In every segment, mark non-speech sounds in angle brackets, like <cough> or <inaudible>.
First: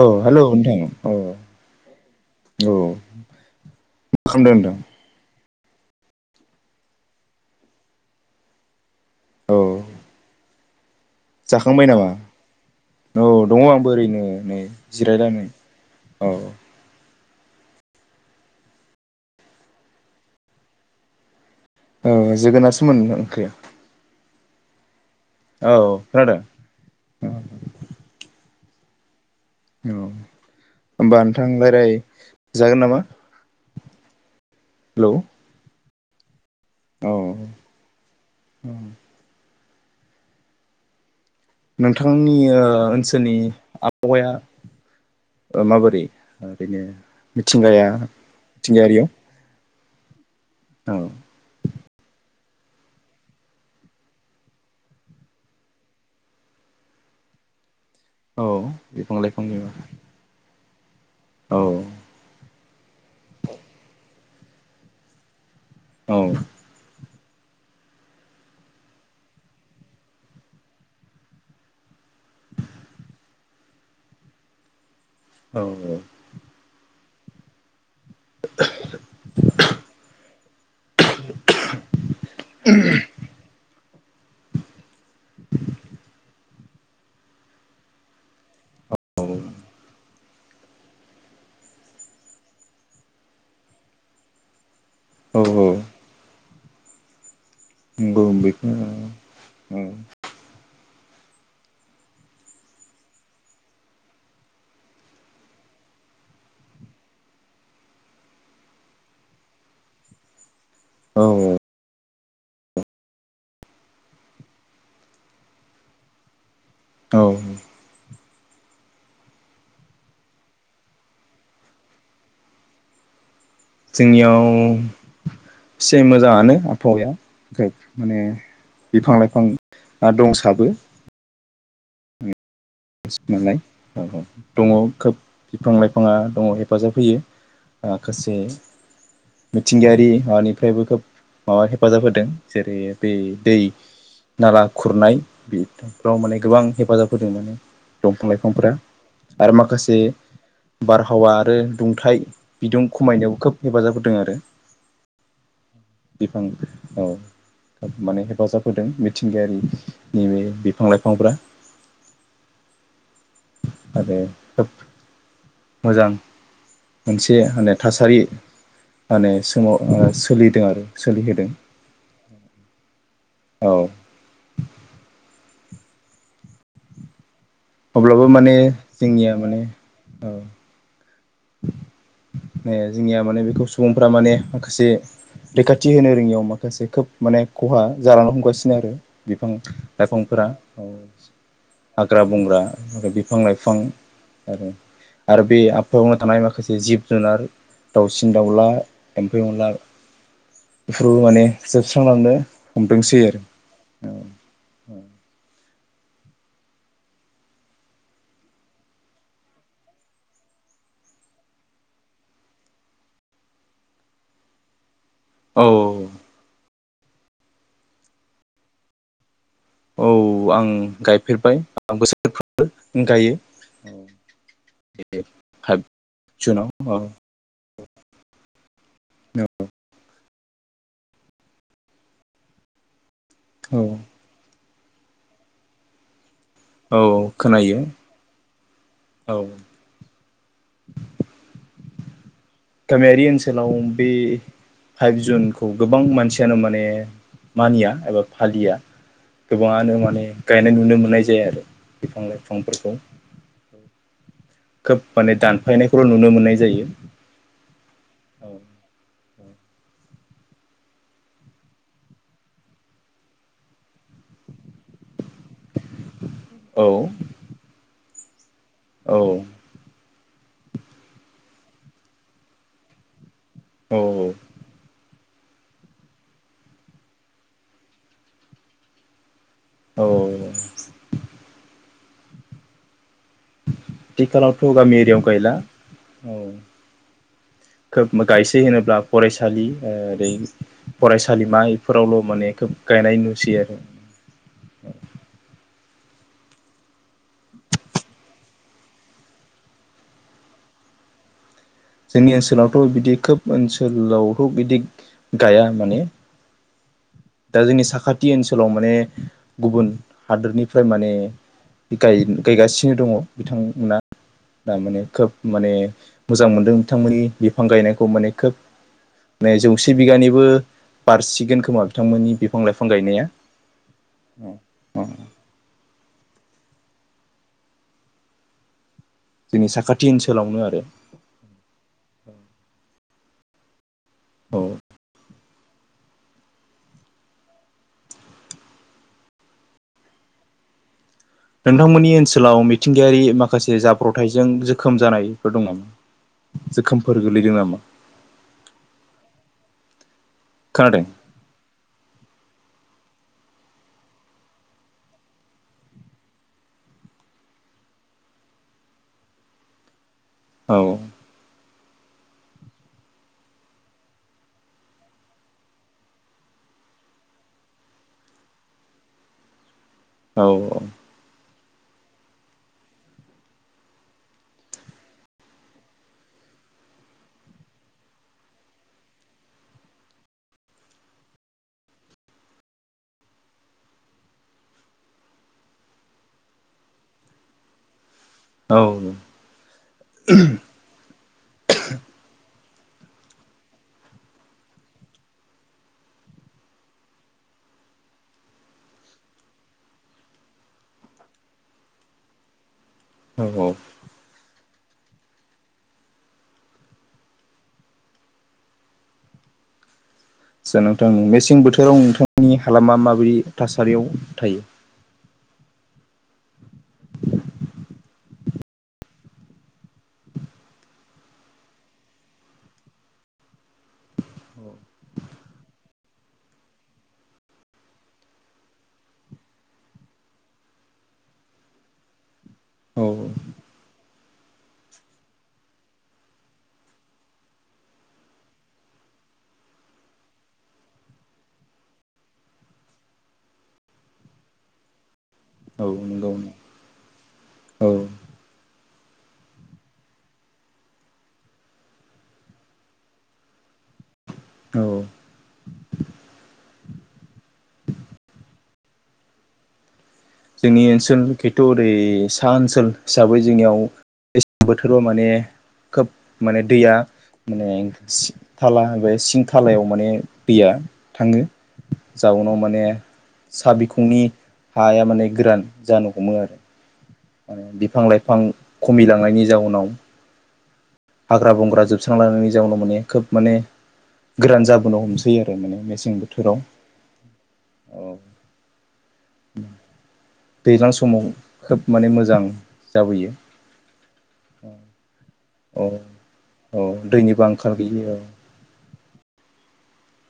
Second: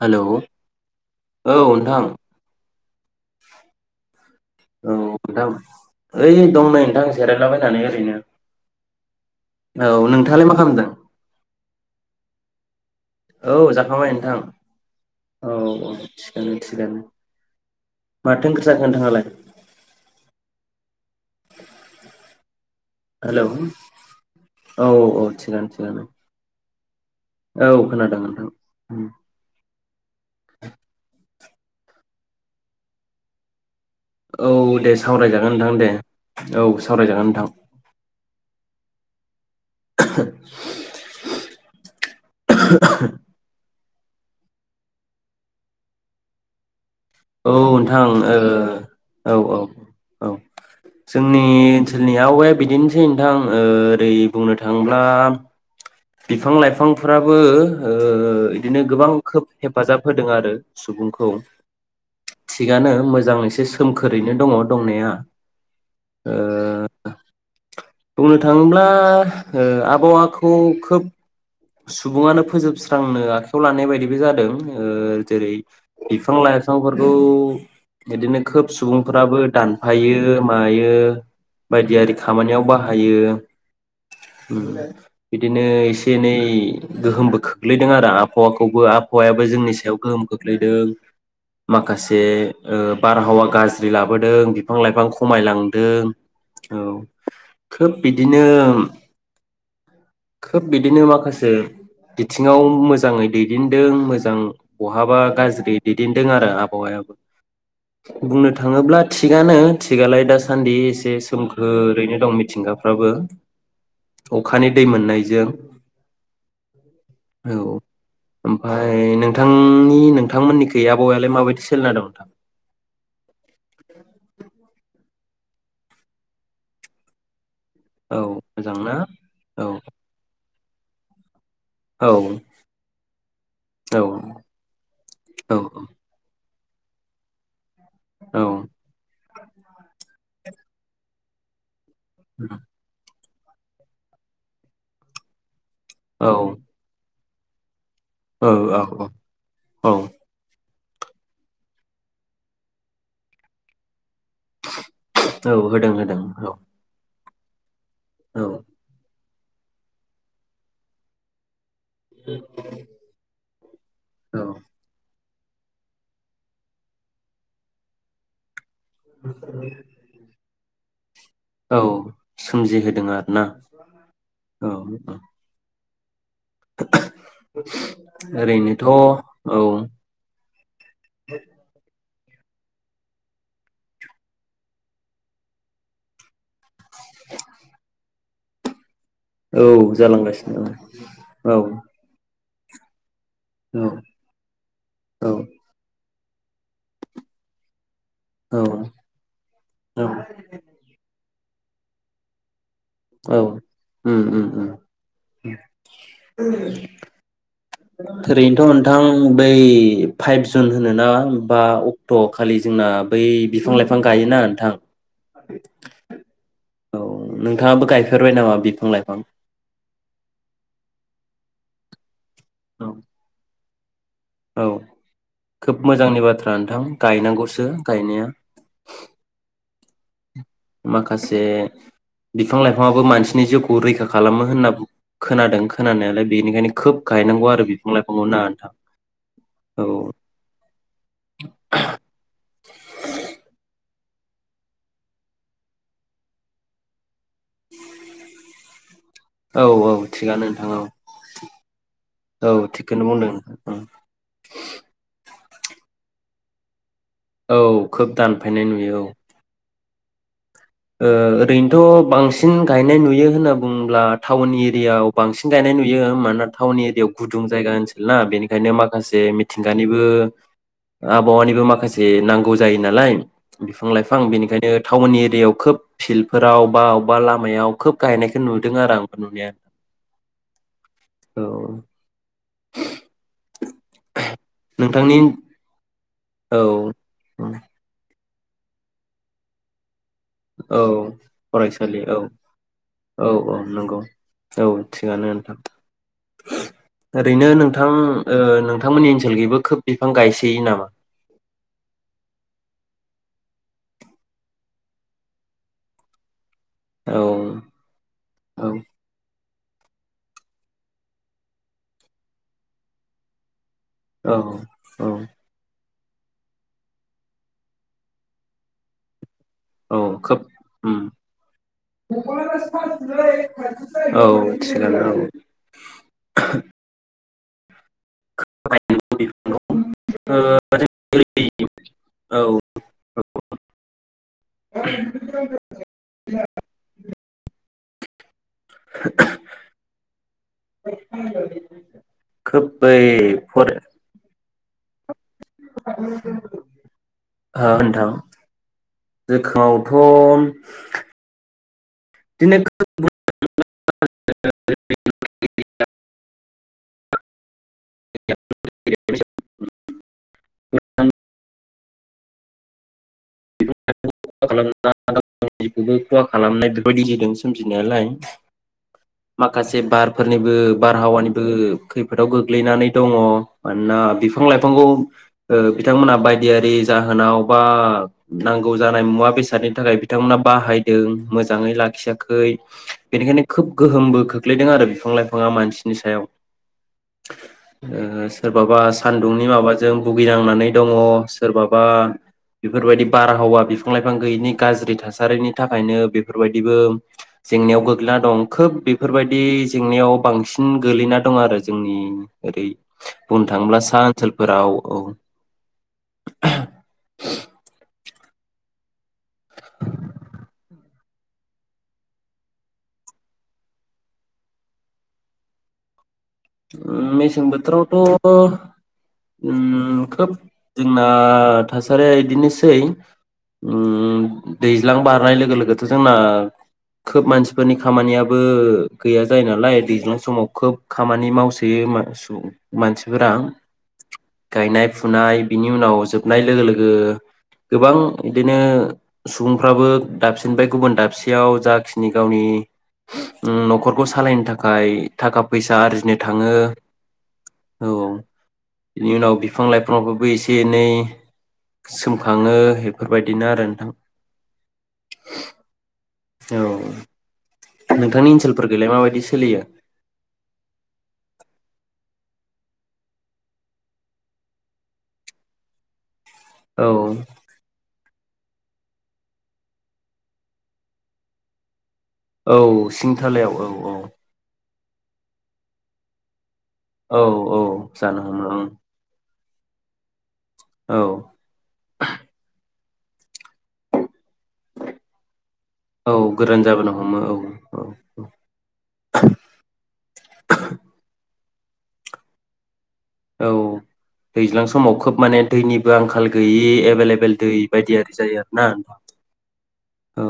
औ हेलौ नोंथां औ नोंथां औ। <inaudible> मा खालामदों नोंथां औ दा ओइ दं नै नोंथां जिरायलाबायनानै ओरैनो औ औ नोंथाङालाय मा खालामदों? जाखांबाय नामा? औ दङ आंबो जाखांबाय ओरैनो नोंथां नै जिरायनानै औ औ थिगानो थिगानो। माथो ओंख्रि जाखो नोंथाङालाय? औ जोगोनारसोमोन हेलौ ओंख्रिया औ औ थिगानो औ थिगानो खोनादो औ खोनादों नोंथां ओम थां रायलाय जागोन नामा? औ दे हेलौ सावरायजागोन नोंथां दे। औ सावरायजागोन नोंथां। <unintelligible> नोंथांनि ओ ओनसोलनि आ हौवाया माबोरै ओरैनो औ मिथिंगाया नोंथां मिथिंगायारियाव ओ औ औ औ औ जोंनि ओनसोलनियाव एक बिदिनोसै नोंथां ओरै बुंनो थाङोब्ला बिफां लाइफांफोराबो ओ औ इदिनो गोबां बिफां खोब लाइफांनि औ हेफाजाब होदों आरो। सुबुंखौ औ थिगानो मोजाङैसो सोमखोर ओरैनो दङ' दंनाया औ ओ बुंनो थाङोब्ला ओ आबहावाखौ खोब सुबुङानो फोजोबस्रांनो खौ लानाय बायदिबो जादों ओ जेरै औ बिफां लाइफांफोर खौ बिदिनो खोब सुबुंफ्राबो दानफायो मायो बायदियारि खामानियाव बाहायो उम बिदिनो एसे एनै नै गोहोमबो खोख्लैदों आरो आबहावाखौबो आबहावायाबो जोंनि सायाव गोहोम खोख्लैदों माखासे ओ बारहावा गाज्रि लाबोदों बिफां लाइफां औ खमायलांदों औ खोब नंगौ बिदिनो बेखौ औ खोब बिदिनो माखा बिथिङाव मोजाङै दैदेनदों मोजां बहाबा गाज्रि दैदेनदों आरो आबहावायाव बुंनो थाङोब्ला थिगानो थिगालाय दासा सान्दि एसे औ सोमखोरैनो दं मिथिंगाफ्राबो अखानि दै मोननायजों औ ओमफ्राय नोंथांनि नोंथांमोननि गै आबहावालाय माबायदि सोलिना दं नोंथां? जोंनियाव फि मोजाङानो आबहावाया। खेब औ माने मोजां ना? बिफां औ लाइफांआ दंसाबो। औ मोननाय औ दङ खोब बिफां लाइफाङा दङ हेफाजाब होयो। माखासे औ मिथिंगायारि हानिफ्रायबो खोब माबा हेफाजाब होदों जेरै बै दै नाला खुरनाय फोराव औ माने गोबां हेफाजाब फुदुनानै दंफां लाइफांफोरा औ औ आरो माखासे औ बारहावा आरो दुंथाइ बिदुं खमायनायाव खोब हेफाजाब हो दों आरो होदों होदों बिफां औ माने औ हेफाजाब होदों। मिथिंगायारि नैबे बिफां लाइफांफोरा <inaudible> औ <unintelligible> मोजां मोनसे होनो थासारि माने सोमाव ओ सोलि दों आरो सोलिहोदों औ सोमजिहोदों आर ना औ औ <inaudible> अब्लाबो माने ओरैनोथ' जोंनिया माने औ । <inaudible> ए जोंनिया माने बेखौ सुबुंफ्रा माने माखासे रैखाथि होनो रोङियाव मा माखासे खोब माने खहा जालां ह गासिनो आरो बिफां औ लाइफांफोरा जालांगासिनो औ हाग्रा बंग्रा <unintelligible> बिफां लाइफां आरो औ आरो बे <unintelligible> थानाय माखासे जिब जुनार दाउसिन औ दाउला एम्फै अनला औ बेफोरबो माने जोबस्रांलांनो हमदोंसै आरो औ उम उम <unintelligible> ओरैनोथ' नोंथां बै फाइलस औ औ औ औ नोंथाङाबो गायफेरबाय नामा बिफां लाइफां? औ आं गायफेरबाय आं हो <unintelligible> गायो औ औ खोब मोजांनि बाथ्रा नोंथां जुनाव औ गायनांगौसो गायनाया नंगौ माखासे बिफां लाइफाङाबो मानसि जिउखौ औ रैखा खालामो होननानै खोनादों खोनानायालाय बेनिखायनो खोब औ गायनांगौ आरो खोनायो बिफां लाइफांखौ ना नोंथां औ गामियारि ओनसोलाव बे फाइभ जुनखौ गोबां मानसियानो माने मानिया एबा फालिया औ औ गोबाङानो माने थिगानो नोंथां गायनाय औ नुनो मोननाय जाया आरो बिफां औ लाइफांफोरखौ थिगखौनो बुंदों नोंथां खोब माने दानफायनायखौल' नुनो मोननाय जायो औ खोब दानफायनाय नुयो औ ओ ओरैनोथ' बांसिन गायनाय नुयो होनना बुङोब्ला टाउन एरियायाव बांसिन गायनाय नुयो मानोना टाउन औ एरियायाव गुदुं जायगा ओनसो ला बेनि बेनो माखासे औ मिथिंगानिबो आबहावानिबो माखासे नांगौ जायो नालाय बिफां औ लाइफां बेनिखायनो टाउननि दे खोब फिल्डफोराव बा अबबा लामायाव खोब गायनायखौ नुदों आरो आं नुनाया औ औ थिखालावथ गामि नोंथांनि एरियायाव गायला औ खोब गायसै होनोब्ला फरायसालि ओ। औ फरायसालि औ माने खोब गायनाय औ नुसै औ आरो नंगौ औ थिगानो नोंथां। ओरैनो नोंथां ओ नोंथांमोननि ओनसोलखैबो खोब बिफां गायसैयो नामा? जोंनि ओनसोलावथ' बिदि खोब ओनसोलावथ' बिदि गाया माने औ दा जोंनि साखाथि औ ओनसोलाव माने गुबुन हादोरनिफ्राय माने गाय गायगासिनो दङ बिथां ना औ दा माने खोब माने मोजां मोन नोंथांमोननि बिफां गायनायखौ माने खोब माने जौसे औ खोब बिगानिबो उम बारसिगोन खोमा बिथांमोननि बिफां लाइफां गायनाया औ औ थिगानो। <inaudible> <inaudible> जोंनि साखाथि औ ओनसोलावनो आरो। औ <unintelligible> औ <inaudible> <unintelligible> <unintelligible> नोंथांमोननि ओनसोलाव खोब बै मिथिंगायारि माखासे जाब्रबथायजों जो खोम जानाय। गोलैदों अ नामा नोंथां <unintelligible> बिदि खोनादों <unintelligible> औ। <unintelligible> खालामनाय बेफोरबायदि जादों सोमजिनायालाय माखासे दे औ बारफोरनिबो बारहावानिबो खैफोदाव गोग्लैनानै दङ मानोना बिफां लाइफांखौ बिथांमोनहा बायदियारि जाहोनाव बा। नांगौ जानाय मुवा बेसादनि थाखाय बिथांमोना बाहायदों मोजाङै लाखियाखै बेनिखायनो खोब गोहोमबो खोख्लैदों आरो बिफां लाइफाङा मानसिनि सायाव औ सोरबाबा सान्दुंनि माबाजों भुगिनांनानै दङ सोरबाबा बेफोरबायदि बारहावा बिफां लाइफां गैयिनि गाज्रि थासारिनि थाखायनो बेफोरबायदिबो जेंनायाव गोग्लैना दं खोब बेफोरबायदि जेंनायाव बांसिन गोग्लैना दं आरो जोंनि ओरै बुंनो औ थाङोब्ला सा ओनसोलफोराव औ। <inaudible> आदसा नोंथां मेसें बोथोराव नोंथांनि हालामा माबायदि थासारियाव थायो। मेसें बोथोरावथ' ओ खोब जोंना थासारिया बिदिनोसै ओम दैज्लां बारनाय लोगो लोगोथ' जोंना खोब मानसिफोरनि खामानियाबो गैया जायो नालाय दैज्लां समाव खोब खामानि मावसोयो औ मानसिफोरा गायनाय फुनाय बिनि उनाव जोबनाय लोगो लोगो गोबां बिदिनो सुबुंफ्राबो दाबसेनिफ्राय गुबुन दाबसेयाव जाखिनि गावनि न'खरखौ सालायनो थाखाय थाखा औ आरजिनो नंगौ थाङो औ। बिनि उनाव बिफां लाइफांआबो एसे एनै सोमखाङो बेफोरबायदिनो आरो नोंथां। औ औ। नोंथांनि ओनसोलफोरखैलाय माबायदि सोलियो? जोंनि ओनसोल खिन्थु ओरै सा ओनसोल हिसाबै जोंनियाव बोथोराव माने खोब माने औ दैया माने थाला बे सिं थालायाव माने दैया थाङो। जाउनाव माने औ सिंथालायाव औ सा औ। बिखुंनि हाया माने गोरान जानो हमो आरो। औ औ जानो हमो ओं। नायनि जाउनाव हाग्रा बंग्रा जोबस्रांलांनायनि जाउनाव माने खोब माने गोरान जाबोनो हमसै आरो माने औ मेसें बोथोराव गोरान जाबोनो हमो औ औ। दैलां समाव खोब माने मोजां जाबोयो औ दैज्लां समाव खोब माने औ दैनिबो आंखाल गैयि औ एभेलेबेल दैनिबो दै आंखाल बायदि गैयि औ आरि जायो आरो ना नोंथां? औ।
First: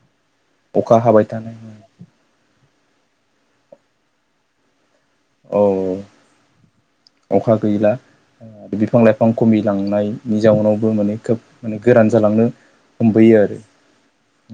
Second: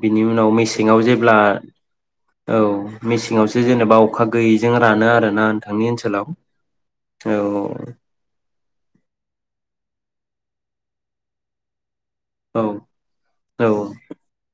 बिनि उनाव अखा मेसेङाव हाबाय जेब्ला थानाय औ मेसेङावसो जेनेबा अखा गैयिजों रानो आरोना औ नोंथांनि ओनसोलाव औ अखा गैला बिफां लाइफां खमिलांनाय नि जाउनावबो माने खोब माने गोरान जालांनो औ हमबोयो आरो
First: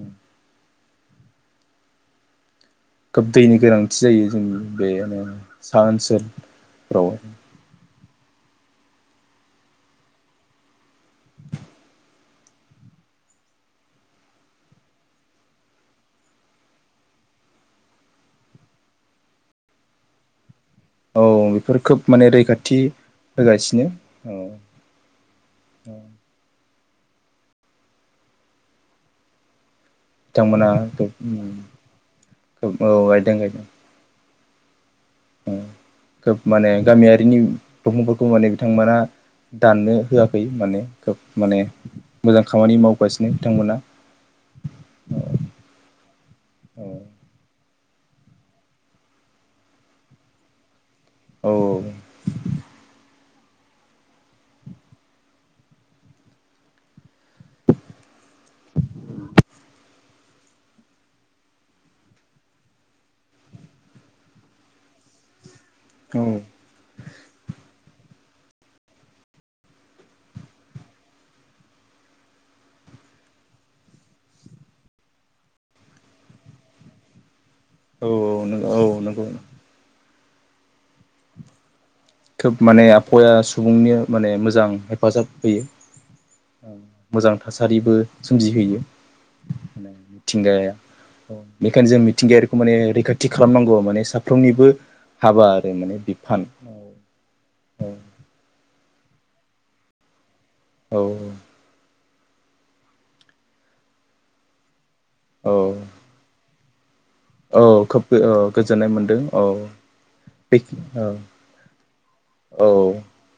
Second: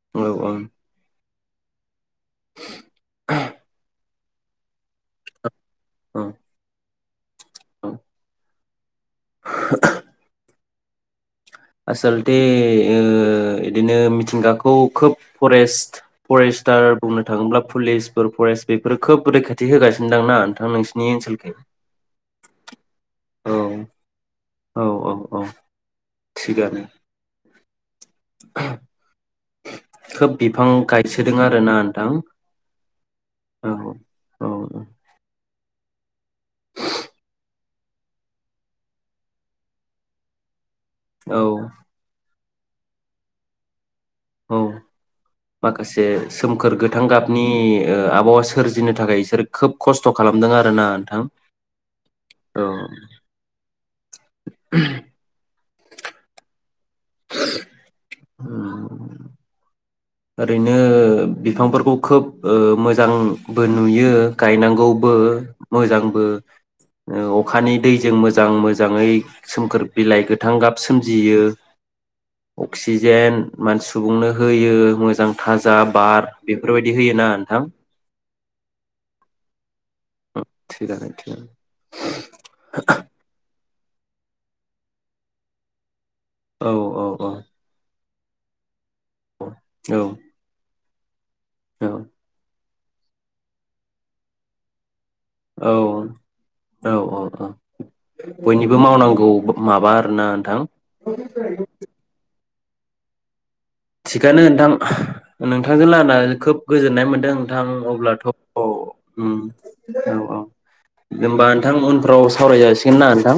ओं। औ खोब दैनि गोनांथि जायो। जों बेयोनो सा ओनसोल औ फोराव औ। <inaudible> आसलथे ओ इदिनो मिथिंगाखौ खोब फरेस्ट फरेस्टार बुंनो थाङोब्ला पुलिसफोर फरेस्ट बेफोर खोब रैखाथि होगासिनो दांना नोंसिनि औ ओनसोलखै बेफोर खोब माने रैखाथि औ होगासिनो औ औ। गारो <inaudible> खोब बिफां बिथांमोना गायसोदों आरोना खोब नोंथां गायदों गायदों औ। औ औ । खोब माने गामियारिनि सुबुंफोरखौ माने बिथांमोना दाननो होआखै माने । औ खोब माने मोजां । खामानि मावगासिनो बिथांमोना । औ माखासे सोमखोर औ गोथां गाबनि नि आबहावा सोरजिनो थाखाय बिसोर खोब खस्थ' खालामदों आरो ना थां औ औ । <unintelligible> <unintelligible> ओरैनो बिफांफोरखौ खोब ओ मोजांबो नुयो गायनांगौबो । औ मोजांबो अखानि दैजों मो जां मोजाङै सोमखोर बिलाइ गोथां गाब सोमजियो अक्सिजेन मान सुबुंनो होयो मोजां थाजा बार बेफोरबायदि होयोना नोंथां । औ नों औ नोंगौ । <unintelligible> खोब माने आभावाया सुबुंनि माने मोजां हेफाजाब होयो औ । औ मोजां थासारिबो सोमजिहैयो औ । <unintelligible> औ बेखायनो जों मिथिंगायारिखौ माने रैखाथि खालामनांगौ माने साफ्रोमनिबो हाबा आरो माने बिफान । अ अ बयनि बो मावनांगौ माबा आरोना औ <unintelligible> थिगानो नोंथां । औ नोंथांजों रायलायनानै खोब गोजोन्नाय मोन दों नोंथां औ खोब अब्लाथ' औ गोजोननाय मोनदों उम औ औ औ बे औ होनबा नोंथां उनफोराव औ सावरायजासिगोन ना नोंथां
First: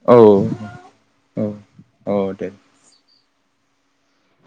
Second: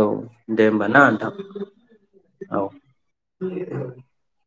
औ दे होमबा ना नोंथां औ औ । <inaudible>